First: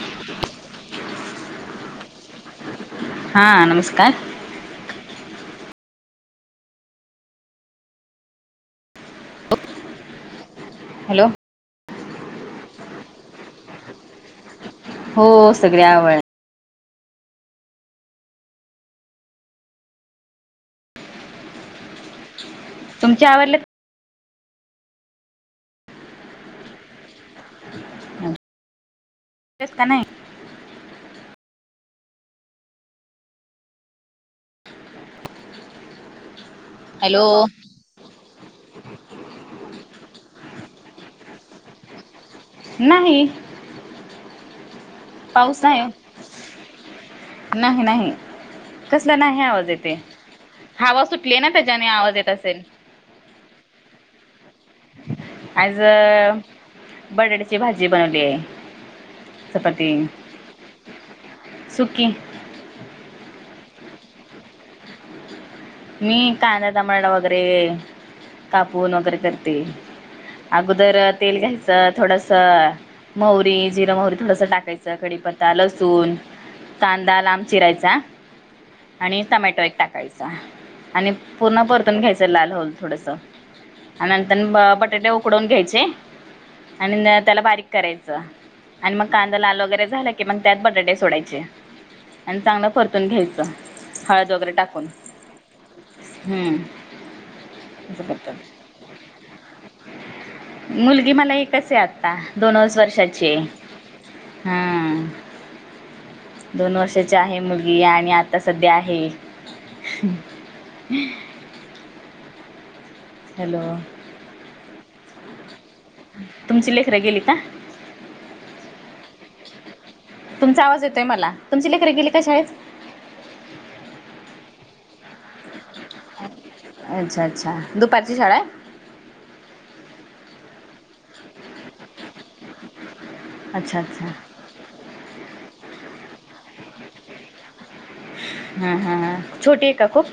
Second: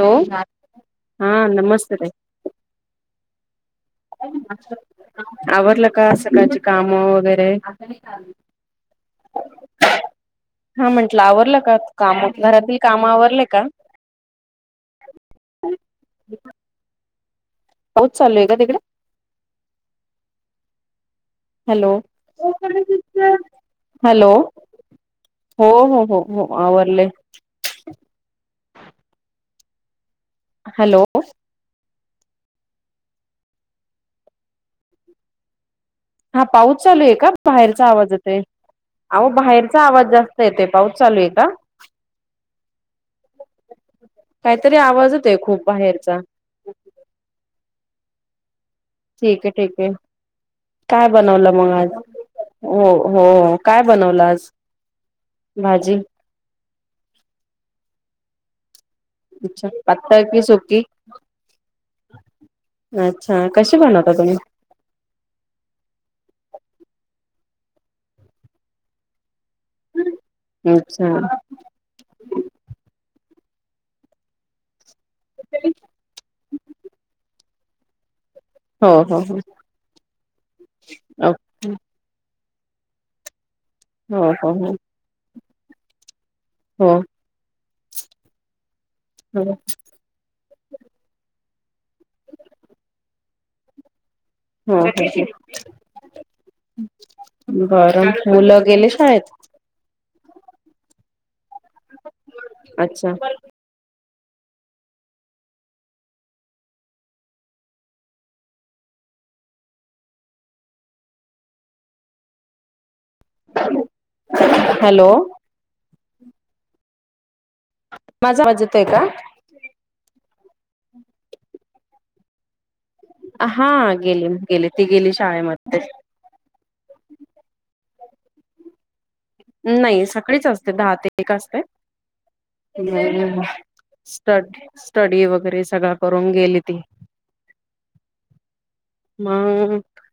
Hello हां नमस्ते ताई. हां नमस्कांर. आवरलं कां सकाळंची कामं वगैरें. अंप हां म्हंटलं आवरलं कां कामं घरांतील कामं आवरलं कां? हो हो सगळें आवर. पाऊसचं चालूं आहे कां तिकडे हॅलो. ओम करेल तुमचे दिसतंय आवडले हॅलो हो हो हो हो आवरलं. ते कां नाही. हॅलो. हां पाऊस चालूं आहे हॅलो कां बाहेर. चां आवांज येतं बाहेरचां आवांज जास्तं येते पाऊस चालूं आहे कां. नाहीं. कांहीं तरी आवांज. पाऊस आहे नाहीं नाहीं. ठीक आहे ठीक आहे हवा कायं सुटली ना बनवलं मंग त्याच्याने आंज आवाज येत असेल हो हो. कायं बनवलं आंज. आज बटाट्याची आज बटाट्याची भाजी बनवली आहे भाजी. च्छा पात्तर की सुकी. सुकी अच्छा कशी बनवता तुम्ही? मी कांदादा तमाडा वगैरे कापून वगैरे करते. अगोदर अच्छा तेल घ्यायचं. थोडस मौरी, जिरा मौरी थोडस टाकायचं. कडीपत्ता लसूण कांदा लांब चिरायचा. हो हो आणि हो टमॅटो एक टाकायचा. पूर्ण ओके परतून घ्यायचं लाल होल आणि हो हो नंतर हो हो बटाटे उ. उकडून घ्यायचे हो. आणि बारीक करायचं आणि कांदा हो लाल वगैरे झाला. कि मग त्यात बटाटे सोडायचे आणि चांगलं परतून घ्यायचं हळद वगैरे. हो टाकून हो हम्म असं बरं करतात मुलं गेले शाळेतआहेत. मुलगी मला एकच आहे आता दोनच अच्छा वर्षाची आहे. हमम. दोन वर्षाची आहे मुलगी आणि आता सध्या आहे. हम्म. हॅलो. हॅलो. तुमची लेखरां गेली का? माझा आवाज यतो आहे का? तुमचा आवाज येतय मला तुमची लेखरी गेली का शाळेतआहेत. हा गेली गेली ती गेली शाळेमध्ये. अच्छा अच्छा दुपारची शाळा आहे. अ नाही सगळीच असते दहा ते एक असतय. अच्छा [inaudible] अच्छा स्ट स्टडी वगैरे सगळ करून गेली ती! हा हा! !.. छोटी आहे का खूप?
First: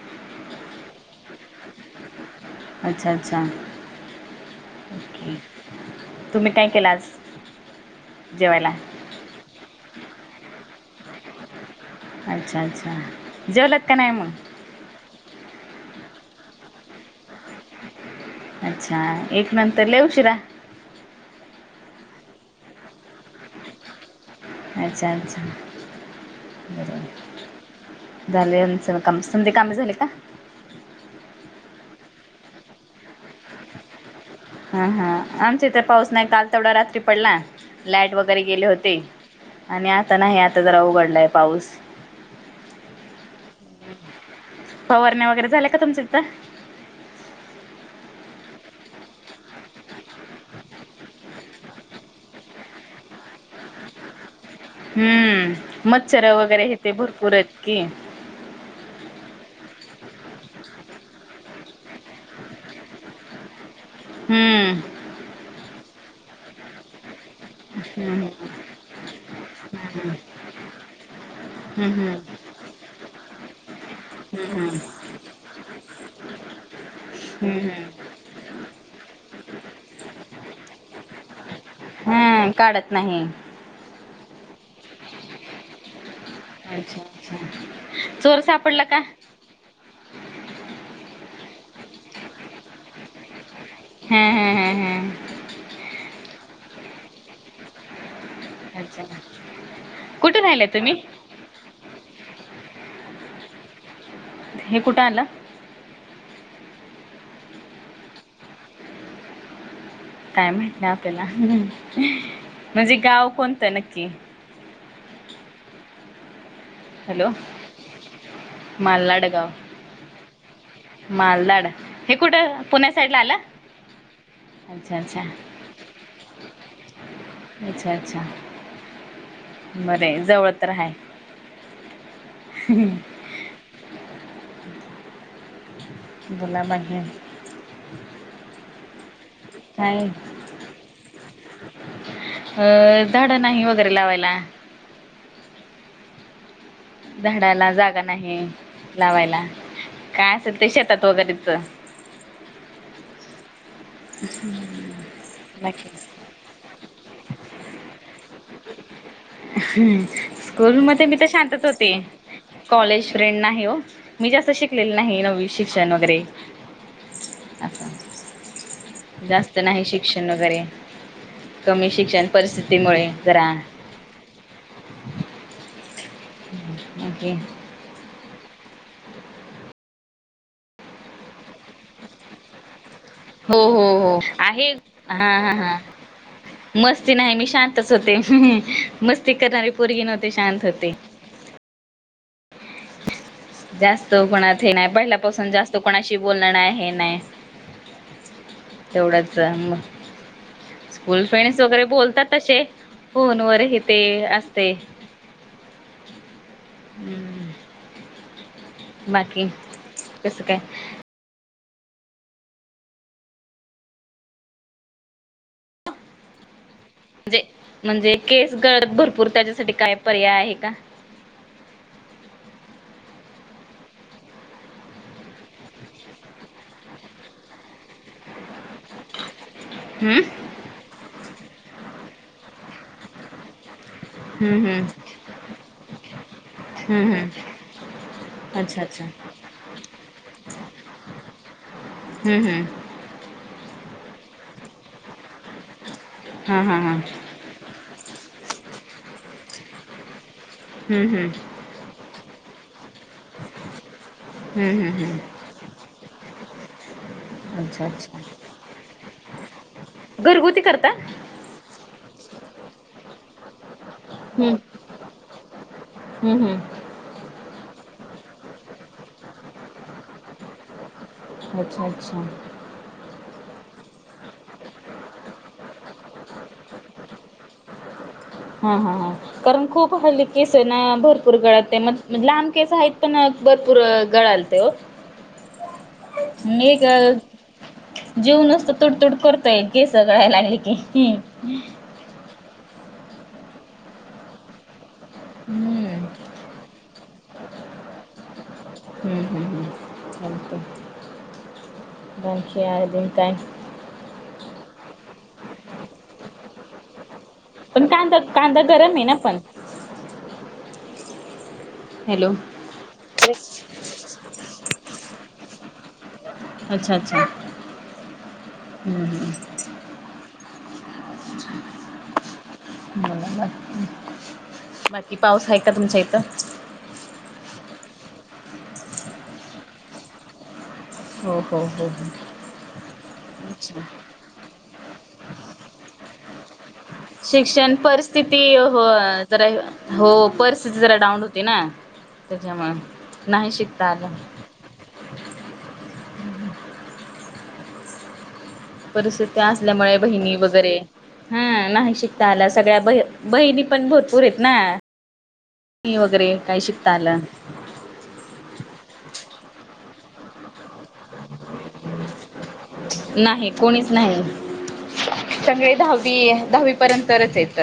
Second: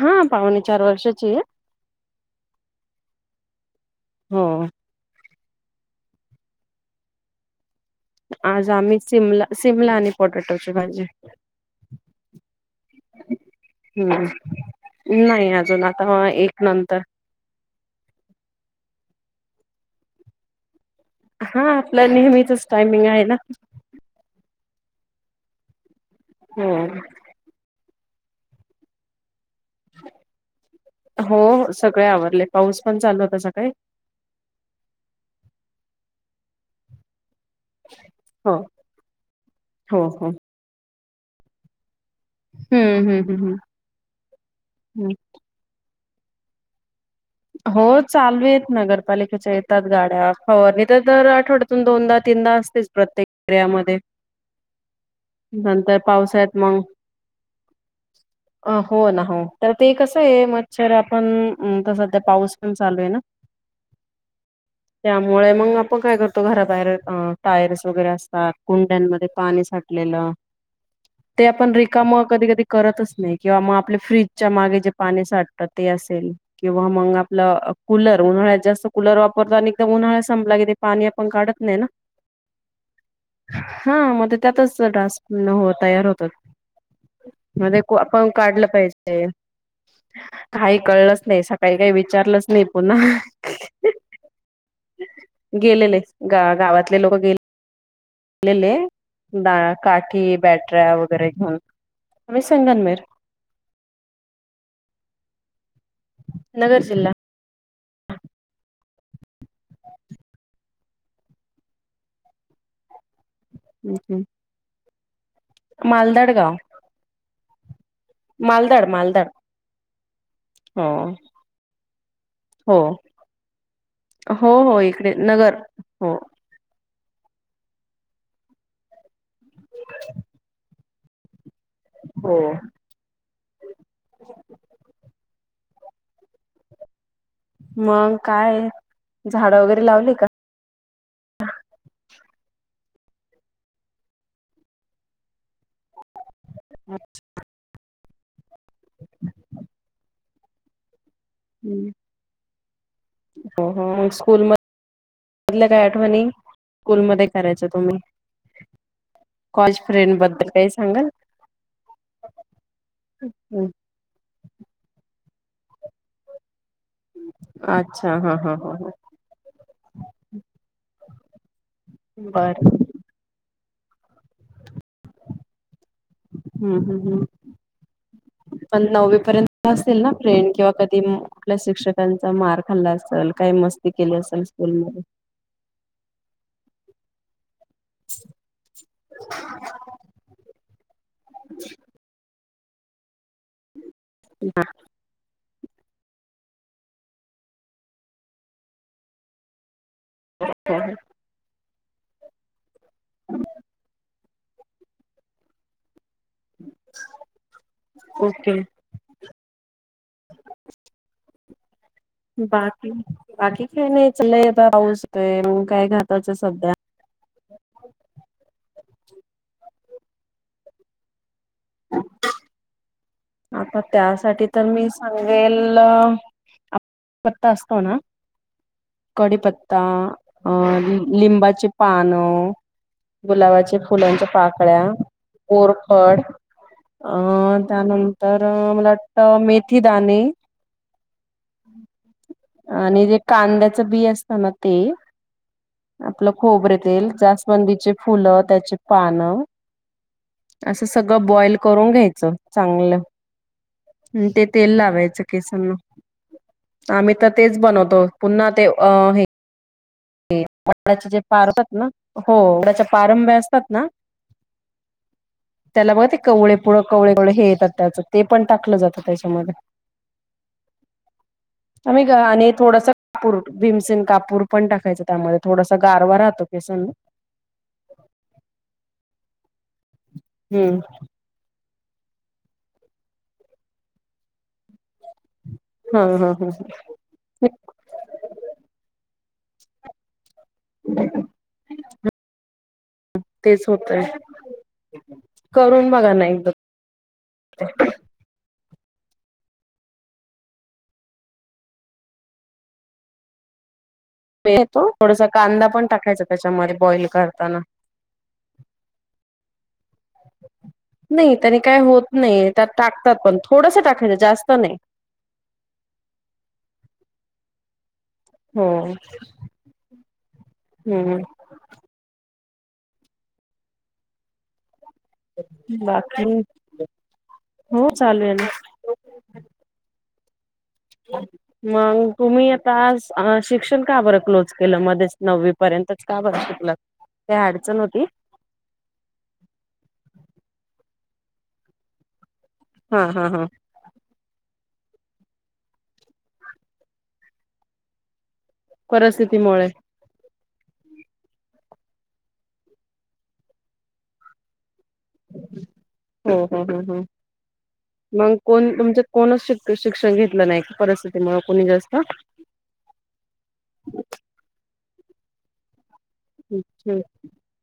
हायाआ!.. पाहणे चार वर्षाची आहे. अच्छा! अच्छा! !.. हो! तुम्ही काय केलात? आज आम्ही, सिमला शिमला, आणि पोटाटोची भाजी. अच्छा! अच्छा! !. जेवलात का नाय हम्म म नाही अजून? आता एक नंतर अच्छा! एक नंतर लऊ शिरा!. हा आपलं नेहमीचच टायमिंग आहे ना? अच्छा अच्छा! हो ! बर!.. झालय आमच आमची स्मदी काम झाली का? हो सगळे आवरले पाऊस पण चालू होता सकाळी? हा हा!. आमच्या इथे पाऊस नाही काल तेवढा रात्री पडला. लाईट वगैरे हो गेले होते हो आता हो नाही जरा उघडलाय पाऊस. हम्म हम्म हम्म हम्म हम्म. पवारण्या वगैरे झालेला का? तुमच्या इथ!.. हो चालू आहेत नगरपालिकेच्या येतात गाड्या फवरनि तर तर दर आठवड्यातून दोनदा तीनदा असते. प्रत्येक एरियामध्ये. हम्म नंतर मच्छर पावसाळ्यात वगैरे मग येत भरपूरच की? अ हो ना हो तर ते कसं आहे मच्छर आपण तस!.. ते पाऊस पण चालू आहे ना हम्म. त्यामुळे मग? मग काय करतो घराबाहेर टायर्स वगैरे हम्म, असतात कुंड्यांमध्ये पाणी हम्म, साठलेलं. ते आपण रिकाम कधी कधी करतच नाही किंवा मग आपल्या फ्रीजच्या हम्म, मागे जे पाणी साठत ते असेल. हो मग हम्म, आप हम्म. कुलर!.. उन्हाळ्यात जास्त कुलर वापरतो आणि एकदम उन्हाळा संपला के पाणी आपण काढत नाही ना? हम.. ! काढत नाही? हा!. म ते त्यातच तर डास तयार होतात. अच्छा म अच्छा. ने कु आपण चोर काढलं सापडला का? पाहिजे? काही कळलंच नाही? सकाळी काही विचारलंच नाही पुन्हा! !.. हम हम हम हम!.. गेलेले ग गावातले लोक गेलेले. अच्छा. गेलेले काठी कुठे राहिलाय बॅटऱ्या तुम्ही? वगैरे घेऊन मी संगमनेर. हे कुठं आलं? नगर जिल्हा. काय माहीत आपल्याला म्हणजे गाव कोणतं नक्की? मालदाड गाव. हॅलो! !. मालदाड मालदाड. हो मालदड हे कुठं हो पूणे साईड ला आलं? हो हो अच्छा इकडे अच्छा. नगर हो! अच्छा अच्छा! !.. बरं य जवळ तर हाय. हो! !.. [unintelligible] [unintelligible] मग काय? झाडं वगैरे काय लावली का अं झाडं नाही वगैरे लावायला. झाडाला जागा नाही लावायला काय असेल ते शेतात वगैरे. हम् हो हो स्कूल मधल्या काय बाकी आठवणी स्कूलमध्ये करायच्या तुम्ही. कॉलेज हम्म फ्रेंड बद्दल काही स्कूल मध्ये सांगाल मी तर शांतच होती. कॉलेज फ्रेंड नाही हो! मी जास्त शिकलेल नाही नववी शिक्षण वगैरे. असं अच्छा! ! हा हा हा. जास्त नाही शिक्षण वगैरे, कमी शिक्षण बर परिस्थितीमुळे जरा. हम् हम् हम् ओके पण नववी पर्यंत असतील ना फ्रेंड्स किंवा कधी कुठल्या शिक्षकांचा मार खाल्ला असेल, काही हो हो मस्ती केली हो असल आहे स्कूलमध्ये. हा हा हा! ! मस्ती नाही मी शांत तसं ते मस्ती करणारी पोरगी नव्हते शांत होते. [inaudible] जास्त कुणात हे नाही पहिल्यापासून जास्त त कोणाशी बोलणं नाही हे नाही तेवढंच मग. स्कूल फ्रेंड्स वगैरे बोलतात तसे फोन वर हे ते असतय. हम्म ओके. बाकी कस काय बाकी बाकी काय नाही चालय पाऊस येतोय मग काय घालायचं सध्या म्हणजे म्हणजे केस गळत भरपूर त्याच्यासाठी काय पर्याय आहे का आता त्यासाठी तर मी सांगेल कडीपत्ता असतो ना कडीपत्ता हम्म अ लिंब लिंबाचे पानं गुलाबाच्या फुलांच्या हम्म पाकळ्या हम्म कोरफड हम्म हम्म अं त्यानंतर मला मला वाटतं मेथी दाणे हम हम आणि जे कांद्याचं बी असत ना ते आपलं हा खोबरे हा हा तेल जास वंदी चे फुल त्याची पानं असं हम्म सगळं हम्म बॉईल करून करून घ्यायच चांगलं ते तेल हम्म हम्म लावयच हम्म केसाला हॅलो आम्ही तर तेच अच्छा बनवतो अच्छा पुन्हा ते अ हे घरगुती करता वडाच्या जे परंभ्या आहेत ना वडाच्या पारंभ्या असतात ना हम्म त्याला बघ ते हम्म कवळे पुढ हम्म कवळेव हे येतात त्याच ते पण टाकलं जातं त्याच्यामध्ये अच्छा आम्ही ग अच्छा आणि थोडास कापूर भीमसन कापूर पण टाकायच त्यामध्ये थोडासा गारवा राहतो केसांना हा हा हा कारण खूप हल्ली कस ना हम्म भरपूर भरपूर गळालते मग लहान केस आहेत पण भरपूर गळालते ओ हा हा ने हा ग जीव नुसत तुडतुड करतोय केस गळायला लागली की तेच होतय करून बघा ना एकदा हम हम हम चालतंय बाकी आजुन काय [inaudible] थोडसा कांदा पण टाकायचा त्याच्यामध्ये बॉईल करताना पण कांदा कांदा गरम आहे ना पण नाही त्यानी काय होत हॅलो नाही त्यात टाकतात पण थोडस टाकायचं जास्त नाही अच्छा अच्छा हम. हम्म हम्म हम हम घरात आहात [unintelligible] बाकी [inaudible] हो चालू आहे ना हो हो हो मंग हो तुम्ही आता ह अच्छा शिक्षण का बरं क्लोज केलं मध्येच नव्वी पर्यंतच का बरं शिकलात काय शिक्षण अडचण होती. परस्थिती ती हो जरा हो परिस्थिती जरा डाऊन होती ना हा हा त्याच्यामुळे हा नाही शिकता आलं [inaudible] परिस्थिती परिस्थितीमुळे असल्यामुळे बहिणी वगैरे हा नाही शिकता आला सगळ्या ब बहिणी पण भरपूर आहेत ना वगैरे हम काही हम शिकता हम आलं मग कोण तुमच्यात कोणच शिक्षण घेतलं नाही परिस्थितीमुळ कोणी जास्त नाही कोणीच नाही सगळी दहावी. दहावी पर्यंतरच हायत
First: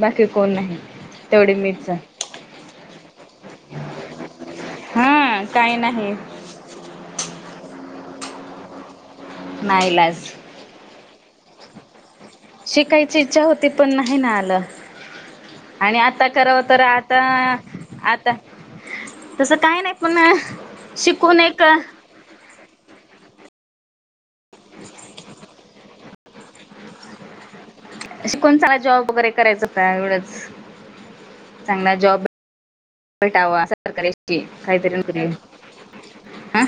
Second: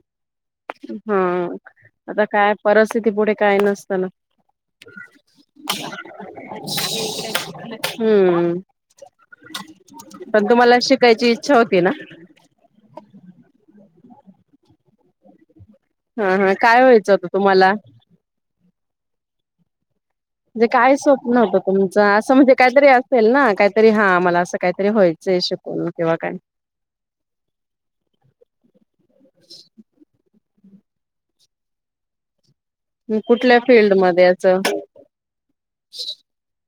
बाकी कोण नाही हा तेवढी मीच आता काय परिस्थिती पुढे काय नसत ना हा काय नाही हम्म, नाईलाज पण तुम्हाला शिक कायची इच्छा होती ना. शीकायची इच्छा होती पण नाही ना आलं. आणि आता हा हा करावं तर काय व्हायचं आता,, होतं तुम्हाला? आता तसं काय नाही पण म्हणे काय शिकून स्वप्नव्हतं एक तुमचं असं म्हणजे काहीतरी असेल ना, काहीतरी हा मला असं काहीतरी व्हायचंय शिकून किंवा काय शीकून चांगला जॉब वगैरे करायचं होता एवढंच,, चांगला जॉब कुठल्या बैटावा, असं सरकार फील्डमध्ये या असं काहीतरी क हा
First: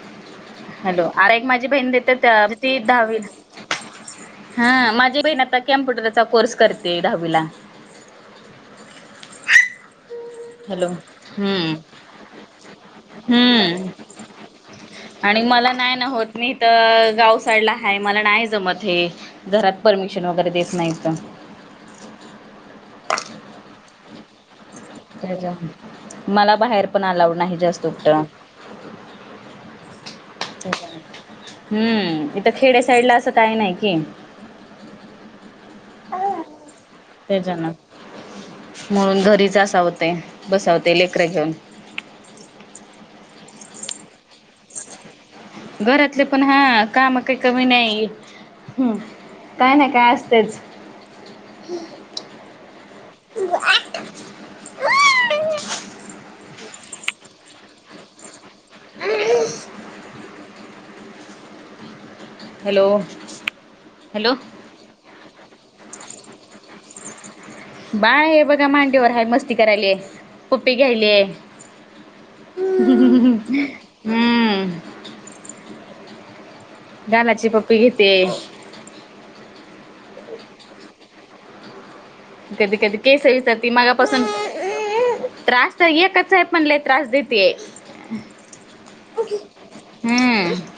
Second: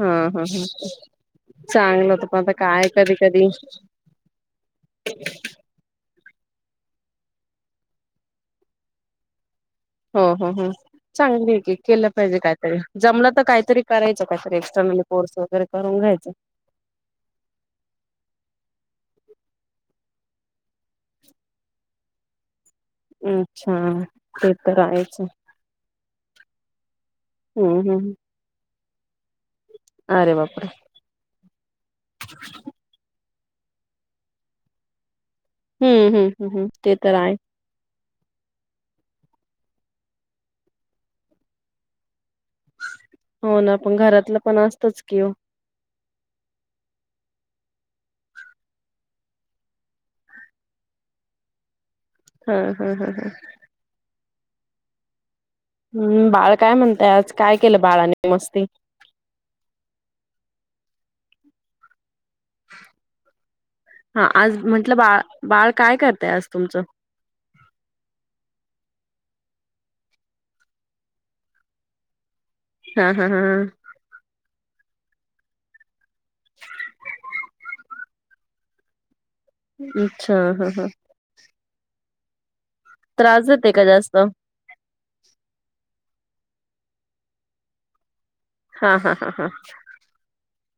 हा हा ह हॅलो, अरे एक माझी बहीण चांगलं देते होत पण त्या आता ती काय कधी दहावी कधी हा, माझी बहीण आता कम्प्युटरचा कोर्स करते दहावीला. हो हो हो हॅलो चांगली आहे हम्म की, केलं पाहिजे काहीतरी, जमलं तर काहीतरी हम्म करायचं काहीतरी एक्स्टर्नल कोर्स आणि वगैरे मला नाही करून ना घ्यायचा. होत मी तर गाव साईडला आहे मला नाही जमत हे,, घरात परमिशन वगैरे देत नाहीतं. अच्छा, ते तर आहे. मला बाहेर पण अलाव नाही जास्त हम्म हम् कुठं अरे बापरे हम्म,, इथं खेडे साईड ला असं काय नाही कि हम्म हम्म. म ते तर आहे त्याच्यानं,, म्हणून घरीच असावते, बसावते लेकरं घेऊन. हो ना पण घरातलं पण असतंच की ओ. घरातले पण हा काम काही कमी नाही हम्म, काय ना काय असतेच. हा हा हा हम्म बाळ काय म्हणतय आज,, काय केलं बाळानी मस्ती? ह [inaudible] हॅलो हा हॅलो आज म्हंटलं बाळ, बाळ काय करतय आज तुमचं? बाळ हे बघा मांडीवर हाय मस्ती करायले पप्पी घ्यायले ह हा हा हा ह हम्म,, गालाची पप्पी घेते अच्छा हा हां कधी कधी केस त्रास विचरती देते का जास्त मगापासून त्रास त, र एकच आहे पण लय त्रास देतेय. हा हा हा हा हम्म.